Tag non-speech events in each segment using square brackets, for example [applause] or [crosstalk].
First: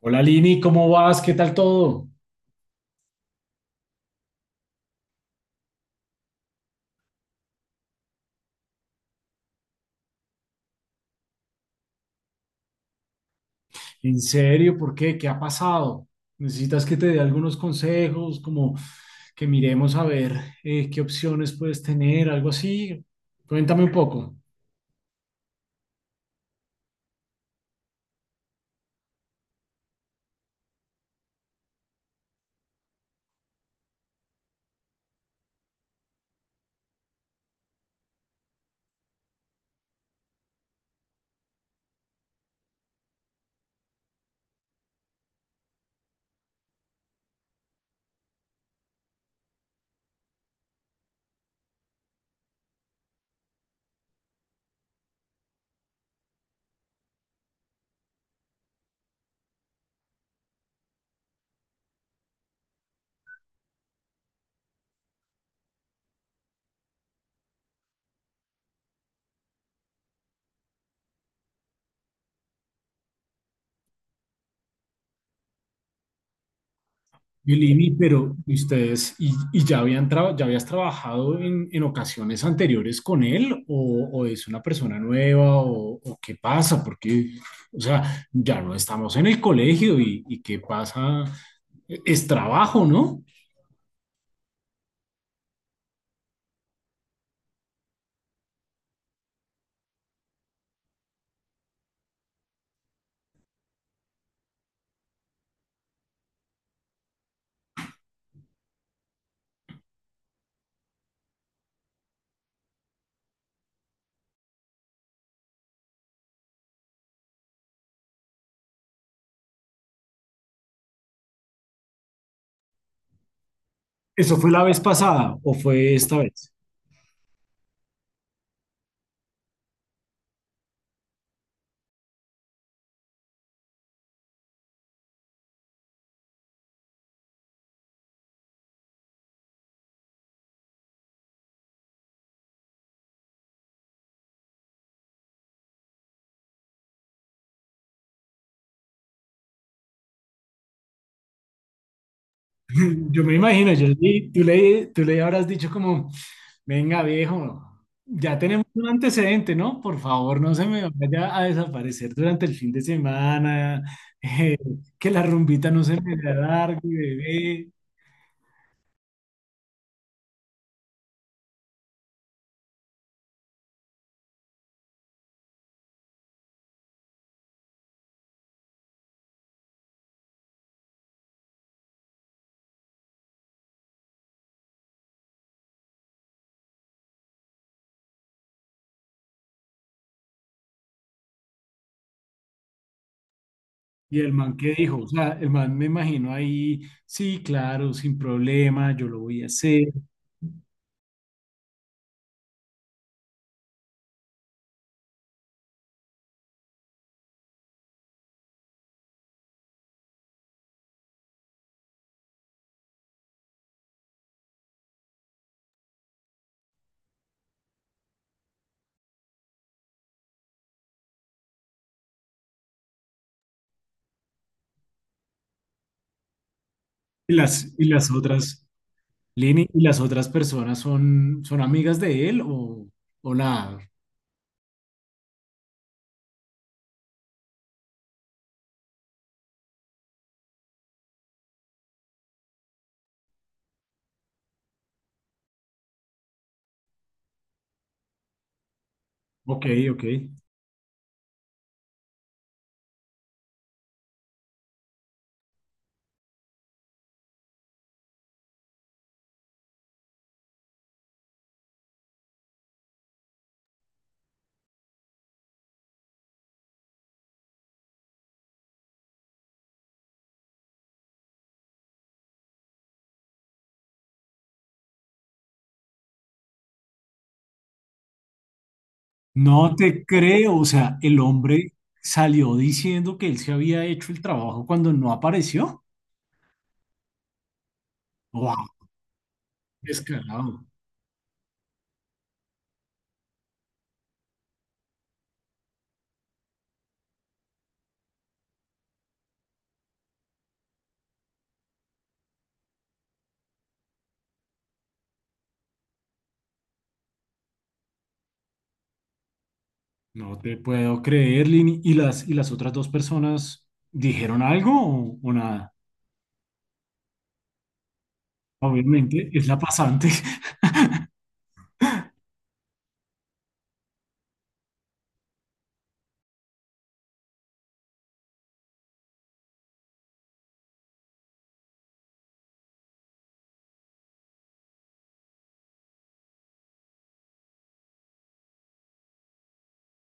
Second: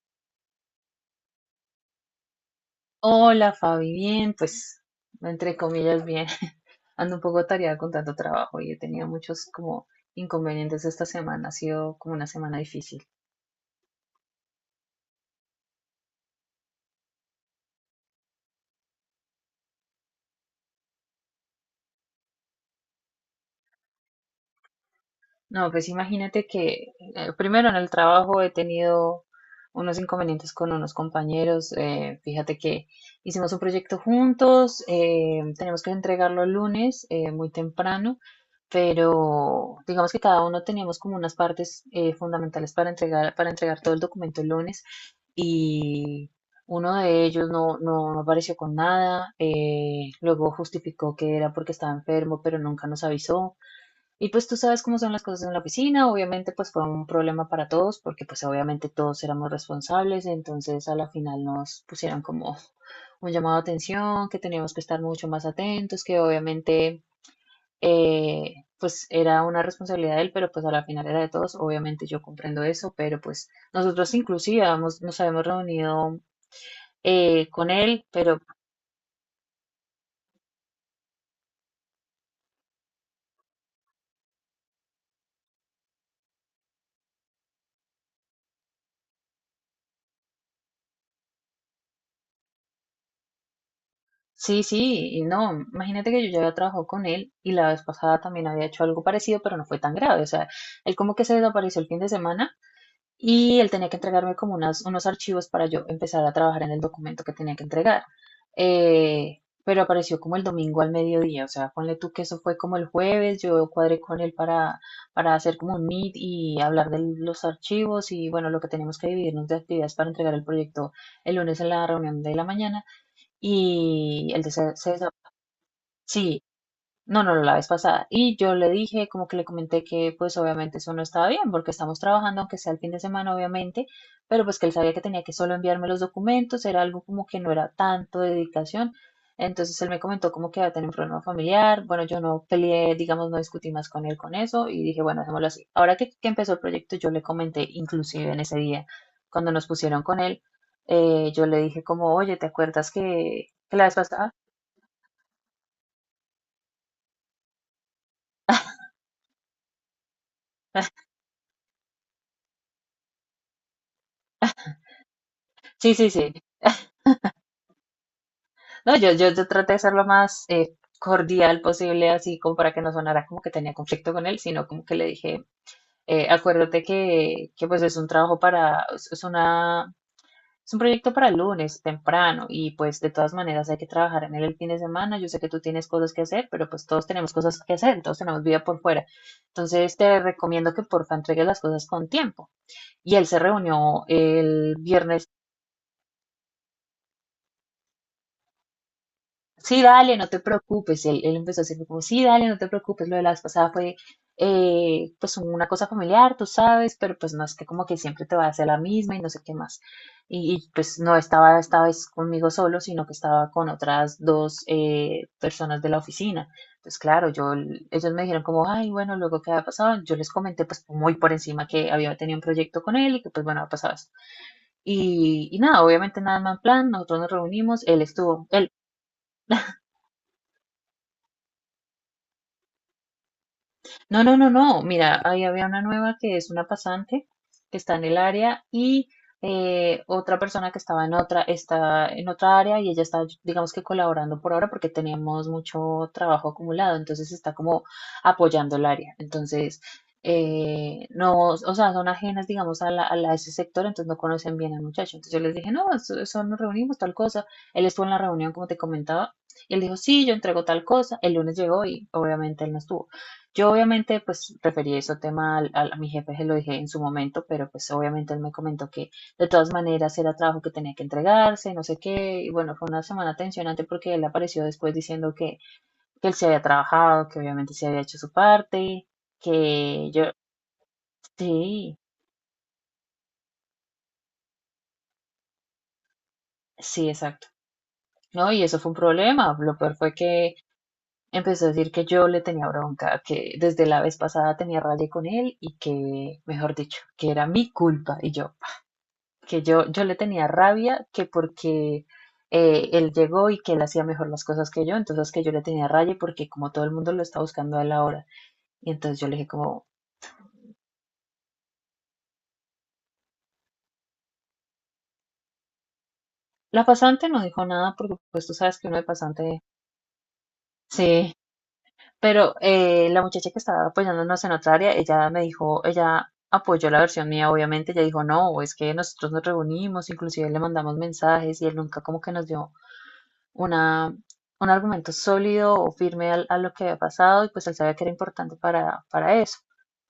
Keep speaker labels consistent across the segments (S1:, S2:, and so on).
S1: Hola Lini, ¿cómo vas? ¿Qué tal todo?
S2: Hola Fabi, bien, pues entre comillas bien. [laughs] Ando un poco atareada con tanto trabajo y he tenido muchos como inconvenientes esta semana. Ha sido como una semana difícil.
S1: ¿En serio? ¿Por qué? ¿Qué ha pasado? ¿Necesitas que te dé algunos consejos, como que miremos a ver qué opciones puedes tener, algo así? Cuéntame un poco.
S2: No, pues imagínate que primero en el trabajo he tenido unos inconvenientes con unos compañeros. Fíjate que hicimos un proyecto juntos, tenemos que entregarlo el lunes muy temprano, pero digamos que cada uno teníamos como unas partes fundamentales para entregar todo el documento el lunes y uno de ellos no apareció con nada, luego justificó que era porque estaba enfermo, pero nunca nos avisó. Y pues tú sabes cómo son las cosas en la oficina, obviamente pues fue un problema para todos porque pues obviamente todos éramos responsables, entonces a la final nos pusieron como un llamado de atención, que teníamos que estar mucho más atentos, que obviamente pues era una responsabilidad de él, pero pues a la final era de todos. Obviamente yo comprendo eso, pero pues nosotros inclusive nos habíamos reunido
S1: Y
S2: con
S1: Lini,
S2: él,
S1: pero
S2: pero
S1: ¿y ustedes, y ya habían ya habías trabajado en ocasiones anteriores con él o es una persona nueva o qué pasa? Porque, o sea, ya no estamos en el colegio y qué pasa, es trabajo, ¿no?
S2: sí, sí, y no, imagínate que yo ya había trabajado con él y la vez pasada también había hecho algo parecido, pero no fue tan grave. O sea, él como que se desapareció el fin de semana y él tenía que entregarme como unos archivos para yo empezar a trabajar en el documento que tenía que entregar. Eh, pero apareció como el domingo al mediodía. O sea, ponle tú que eso fue como el jueves, yo cuadré con él para hacer como un meet y hablar de los archivos y bueno, lo que tenemos que dividirnos de actividades para entregar el proyecto el lunes en la reunión de la mañana. Y
S1: ¿Eso
S2: el
S1: fue
S2: de
S1: la vez
S2: César,
S1: pasada o fue esta
S2: sí,
S1: vez?
S2: no, no, no, la vez pasada. Y yo le dije, como que le comenté que pues obviamente eso no estaba bien, porque estamos trabajando, aunque sea el fin de semana, obviamente, pero pues que él sabía que tenía que solo enviarme los documentos, era algo como que no era tanto de dedicación. Entonces él me comentó como que iba a tener un problema familiar. Bueno, yo no peleé, digamos, no discutí más con él con eso y dije, bueno, hacémoslo así. Ahora que empezó el proyecto, yo le comenté, inclusive en ese día, cuando nos pusieron con él, yo le dije como, oye, ¿te acuerdas
S1: [laughs] Yo me imagino,
S2: que la
S1: yo,
S2: vez
S1: sí,
S2: pasada?
S1: tú le habrás dicho como, venga viejo, ya tenemos un antecedente, ¿no? Por favor, no se me vaya a desaparecer durante el fin de semana, [laughs] eh, que la rumbita no
S2: Sí,
S1: se
S2: sí,
S1: me
S2: sí.
S1: largue, bebé.
S2: No, yo traté de ser lo más cordial posible, así como para que no sonara como que tenía conflicto con él, sino como que le dije, acuérdate que pues es un trabajo para, es una, es un proyecto para el lunes temprano y pues de todas maneras hay que trabajar en él el fin de semana. Yo sé que tú tienes cosas que hacer, pero pues todos tenemos cosas que hacer, todos tenemos vida por fuera. Entonces te recomiendo que porfa entregues las cosas con tiempo. Y él se reunió
S1: Y el man que
S2: el
S1: dijo, o
S2: viernes
S1: sea, el man me imagino ahí, sí, claro, sin problema, yo lo voy a
S2: sí,
S1: hacer.
S2: dale, no te preocupes. Él empezó a decirme como, sí, dale, no te preocupes. Lo de la vez pasada fue pues una cosa familiar, tú sabes, pero pues no es que como que siempre te va a hacer la misma y no sé qué más. Pues no estaba esta vez conmigo solo, sino que estaba con otras dos personas de la oficina. Pues claro, yo, ellos me dijeron como, ay, bueno, luego qué había pasado. Yo les comenté pues muy por encima que había tenido un proyecto con él y que pues bueno, ha pasado esto. Nada, obviamente nada más plan, nosotros nos reunimos,
S1: Y
S2: él
S1: las
S2: estuvo,
S1: otras...
S2: él
S1: Lini, ¿y las otras personas son, son amigas de él o nada?
S2: no, no, no, no. Mira, ahí había una nueva que es una pasante que está en el área y otra persona que estaba en otra, está en otra área y ella está, digamos que colaborando por ahora porque teníamos mucho trabajo acumulado, entonces está como apoyando el área.
S1: Ok,
S2: Entonces,
S1: ok.
S2: no, o sea, son ajenas, digamos, a ese sector, entonces no conocen bien al muchacho. Entonces yo les dije, no, eso nos reunimos, tal cosa. Él estuvo en la reunión, como te comentaba, y él dijo, sí, yo entrego tal cosa. El lunes llegó y obviamente él no estuvo. Yo obviamente pues referí ese tema a mi jefe, se lo dije en su momento, pero pues obviamente él me comentó que de todas maneras era trabajo que tenía que entregarse, no sé qué, y bueno, fue una semana tensionante porque él apareció después diciendo que él se había trabajado, que obviamente se había hecho su parte,
S1: No te
S2: que yo,
S1: creo, o sea, el hombre
S2: sí,
S1: salió diciendo que él se había hecho el trabajo cuando no apareció.
S2: sí, exacto, ¿no? Y
S1: ¡Wow!
S2: eso fue un problema. Lo peor fue que
S1: Descarado.
S2: empezó a decir que yo le tenía bronca, que desde la vez pasada tenía raya con él y que, mejor dicho, que era mi culpa, y yo... que yo le tenía rabia que porque él llegó y que él hacía mejor las cosas que yo, entonces que yo le tenía rabia porque como todo el mundo lo está buscando a él ahora. Y entonces yo le dije como,
S1: No te puedo creer, Lini. Y las otras dos personas dijeron algo o nada?
S2: la pasante no dijo nada porque pues tú sabes que uno de
S1: Obviamente, es la
S2: pasante,
S1: pasante.
S2: sí, pero la muchacha que estaba apoyándonos en otra área, ella me dijo, ella apoyó la versión mía, obviamente, ella dijo, no, es que nosotros nos reunimos, inclusive le mandamos mensajes y él nunca como que nos dio una, un argumento sólido o firme a lo que había pasado y pues él sabía que era importante para eso.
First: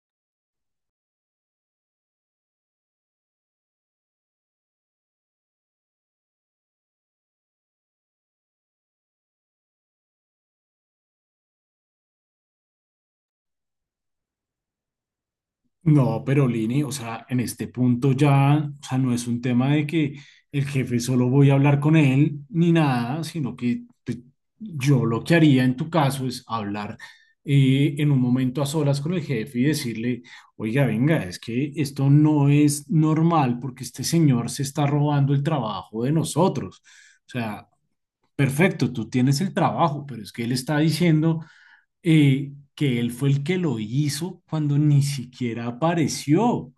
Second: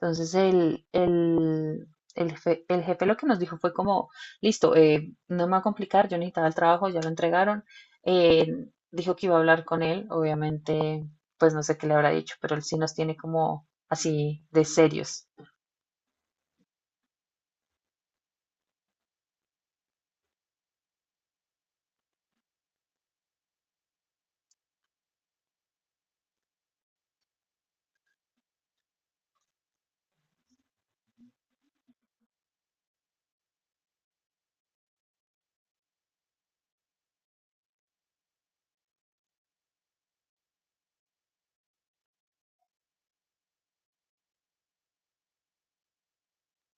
S2: Entonces jefe, el jefe lo que nos dijo fue como, listo, no me va a complicar, yo necesitaba el trabajo, ya lo entregaron. Eh, Dijo que iba a hablar con él, obviamente, pues no sé qué le habrá dicho, pero él sí nos tiene como así de serios.
S1: No, pero Lini, o sea, en este punto ya, o sea, no es un tema de que el jefe solo voy a hablar con él ni nada, sino que pues, yo lo que haría en tu caso es hablar en un momento a solas con el jefe y decirle, oiga, venga, es que esto no es normal porque este señor se está robando el trabajo de nosotros. O sea, perfecto, tú tienes el trabajo, pero es que él está diciendo que él fue el que lo hizo cuando ni siquiera apareció.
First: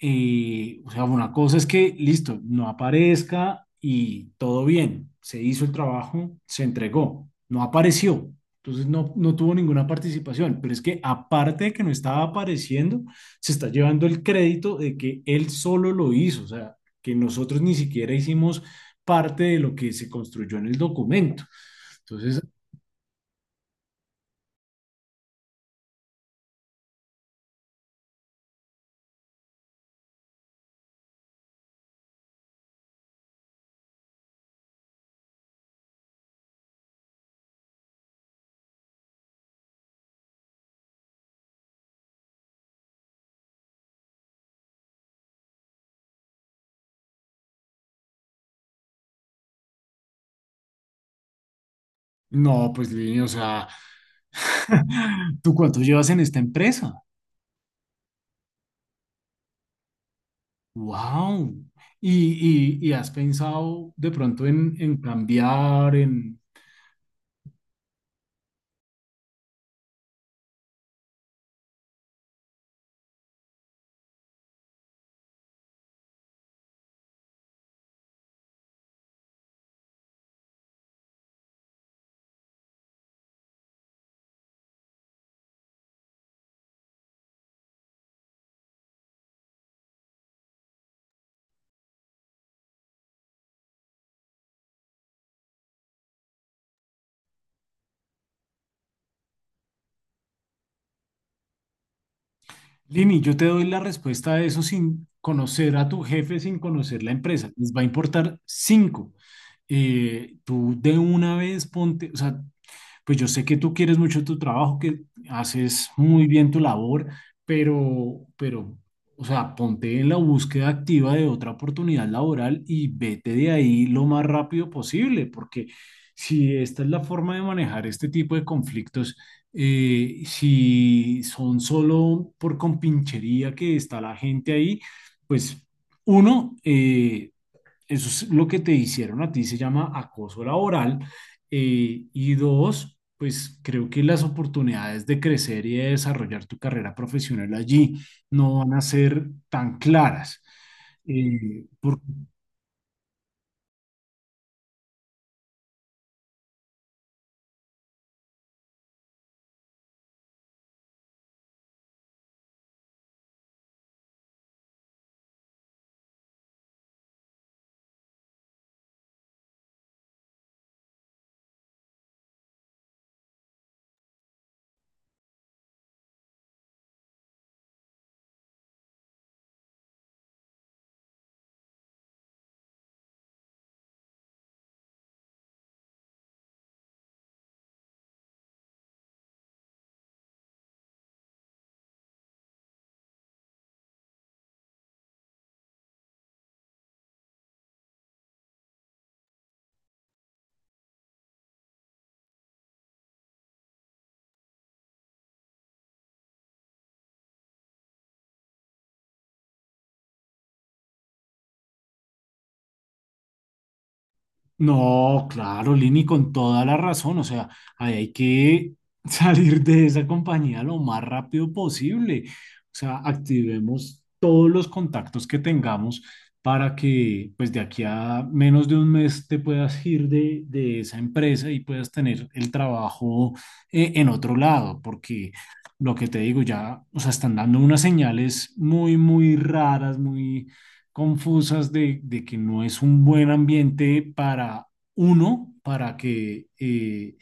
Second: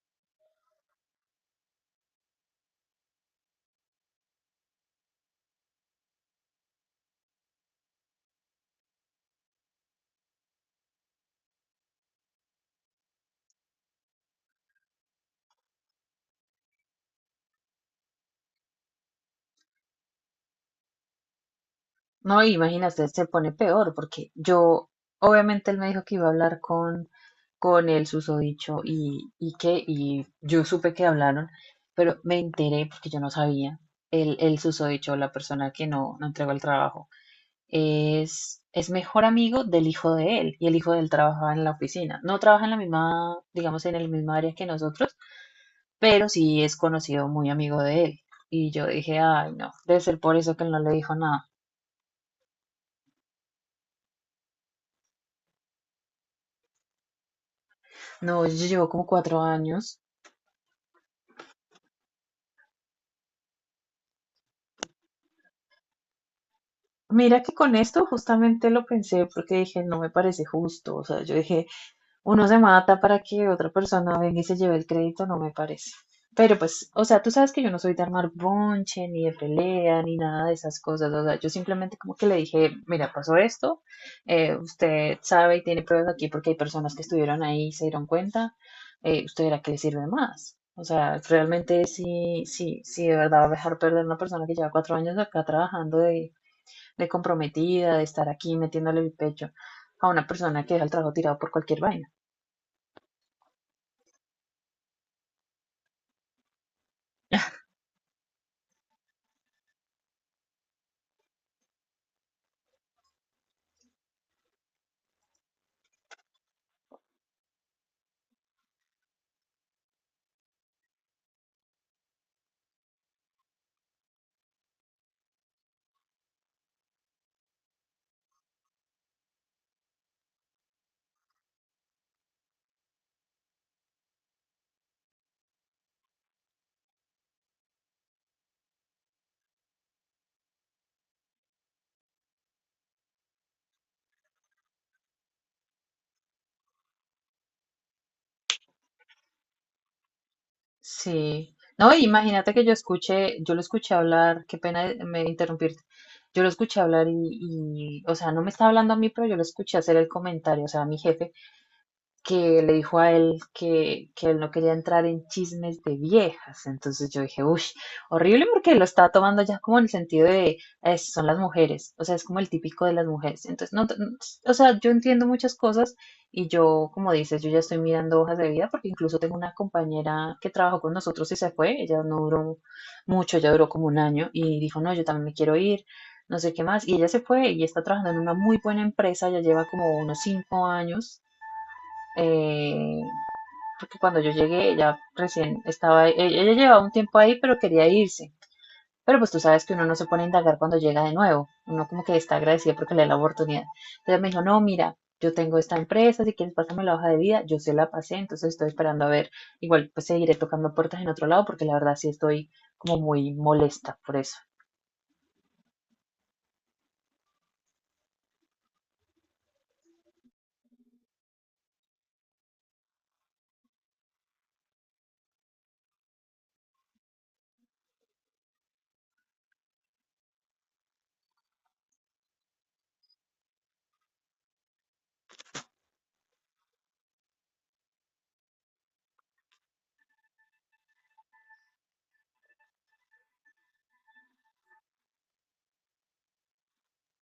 S1: O sea, una cosa es que, listo, no aparezca y todo bien, se hizo el trabajo, se entregó, no apareció. Entonces no, no tuvo ninguna participación, pero es que aparte de que no estaba apareciendo, se está llevando el crédito de que él solo lo hizo, o sea, que nosotros ni siquiera hicimos parte de lo que se construyó en el documento. Entonces,
S2: No, imagínate, se pone peor porque yo, obviamente él me dijo que iba a hablar con el susodicho y yo supe que hablaron, pero me enteré porque yo no sabía. El susodicho, la persona que no entregó el trabajo, es mejor amigo del hijo de él y el hijo de él trabaja en la oficina. No trabaja en la misma, digamos, en el mismo área que nosotros, pero sí es conocido, muy amigo de él. Y yo dije, ay, no, debe ser por eso que él no le dijo nada.
S1: no, pues Lini, o sea, [laughs] ¿tú cuánto llevas en esta empresa?
S2: No, yo llevo como 4 años.
S1: ¡Wow! Y, y has pensado de pronto en cambiar, en...
S2: Mira que con esto justamente lo pensé porque dije, no me parece justo. O sea, yo dije, uno se mata para que otra persona venga y se lleve el crédito, no me parece. Pero pues, o sea, tú sabes que yo no soy de armar bonche, ni de pelea, ni nada de esas cosas. O sea, yo simplemente como que le dije, mira, pasó esto, usted sabe y tiene pruebas aquí porque hay personas que estuvieron ahí y se dieron cuenta, usted verá que le sirve más. O sea, realmente sí, sí, sí, de verdad va a dejar perder una persona que lleva 4 años acá trabajando de comprometida, de estar aquí metiéndole el pecho a una persona que deja el trabajo tirado por cualquier vaina.
S1: Lini, yo te doy la respuesta a eso sin conocer a tu jefe, sin conocer la empresa. Les va a importar cinco. Tú de una vez ponte, o sea, pues yo sé que tú quieres mucho tu trabajo, que haces muy bien tu labor, pero, o sea, ponte en la búsqueda activa de otra oportunidad laboral y vete de ahí lo más rápido posible, porque si esta es la forma de manejar este tipo de conflictos, si son solo por compinchería que está la gente ahí, pues uno, eso es lo que te hicieron a ti, se llama acoso laboral. Y dos, pues creo que las oportunidades de crecer y de desarrollar tu carrera profesional allí no van a ser tan claras.
S2: Sí,
S1: Eh,
S2: no,
S1: por-
S2: y imagínate que yo lo escuché hablar, qué pena me interrumpirte, yo lo escuché hablar o sea, no me estaba hablando a mí, pero yo lo escuché hacer el comentario, o sea, a mi jefe, que le dijo a él que él no quería entrar en chismes de viejas. Entonces yo dije, uff, horrible porque lo estaba tomando ya como en el sentido de, son las mujeres, o sea, es como el típico de las mujeres". Entonces, no, no, o sea, yo entiendo muchas cosas y yo, como dices, yo ya estoy mirando hojas de vida porque incluso tengo una compañera que trabajó con nosotros y se fue, ella no duró mucho, ella duró como 1 año y dijo, no, yo también me quiero ir. No sé qué más, y ella se fue y está trabajando en una muy buena empresa, ya lleva como unos 5 años eh, porque cuando yo llegué, ella recién estaba, ella llevaba un tiempo ahí, pero quería irse. Pero pues tú sabes que uno no se pone a indagar cuando llega de nuevo, uno como que está agradecido porque le da la oportunidad. Entonces me dijo, no, mira, yo tengo esta empresa, si quieres pásame la hoja de vida, yo se la pasé, entonces estoy esperando a ver, igual pues seguiré tocando puertas en otro lado porque la verdad sí estoy como muy molesta por eso.
S1: No, claro, Lini, con toda la razón. O sea, ahí hay que [laughs] salir de esa compañía lo más rápido posible. O sea, activemos todos los contactos que tengamos para que, pues, de aquí a menos de un mes te puedas ir de esa empresa y puedas tener el trabajo en otro lado, porque lo que te digo ya, o sea, están dando unas señales muy, muy raras, muy confusas de que no es un buen ambiente para uno, para que,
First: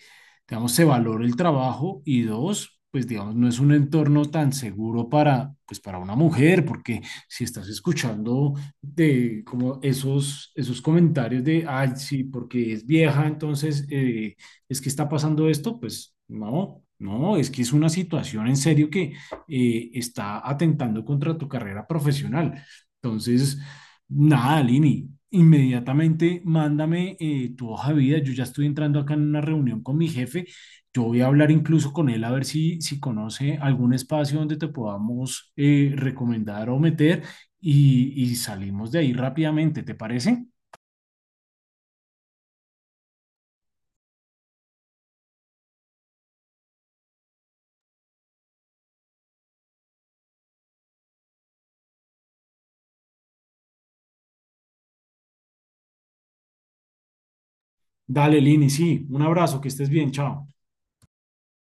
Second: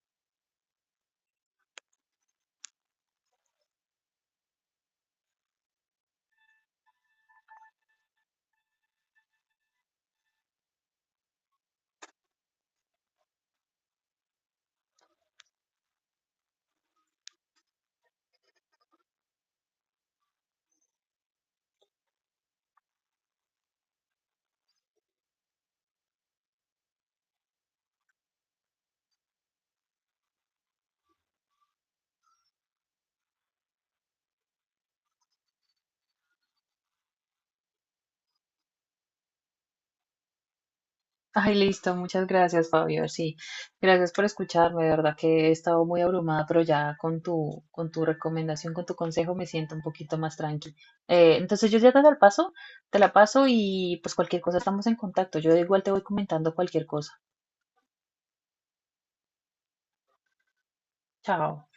S1: digamos, se valore el trabajo y dos, pues digamos, no es un entorno tan seguro para, pues para una mujer, porque si estás escuchando de como esos, esos comentarios de, ay, sí, porque es vieja, entonces es que está pasando esto, pues no, no, es que es una situación en serio que está atentando contra tu carrera profesional. Entonces, nada, Lini. Inmediatamente mándame tu hoja de vida. Yo ya estoy entrando acá en una reunión con mi jefe. Yo voy a hablar incluso con él a ver si, si conoce algún espacio donde te podamos recomendar o meter y salimos de ahí rápidamente. ¿Te parece?
S2: Ay, listo, muchas gracias, Fabio. Sí, gracias por escucharme. De verdad que he estado muy abrumada, pero ya con con tu recomendación, con tu consejo, me siento un poquito más tranqui. Entonces yo ya te la paso y pues cualquier cosa estamos en contacto. Yo igual te voy comentando cualquier cosa.
S1: Dale, Lini, sí. Un abrazo, que estés bien. Chao.
S2: Chao.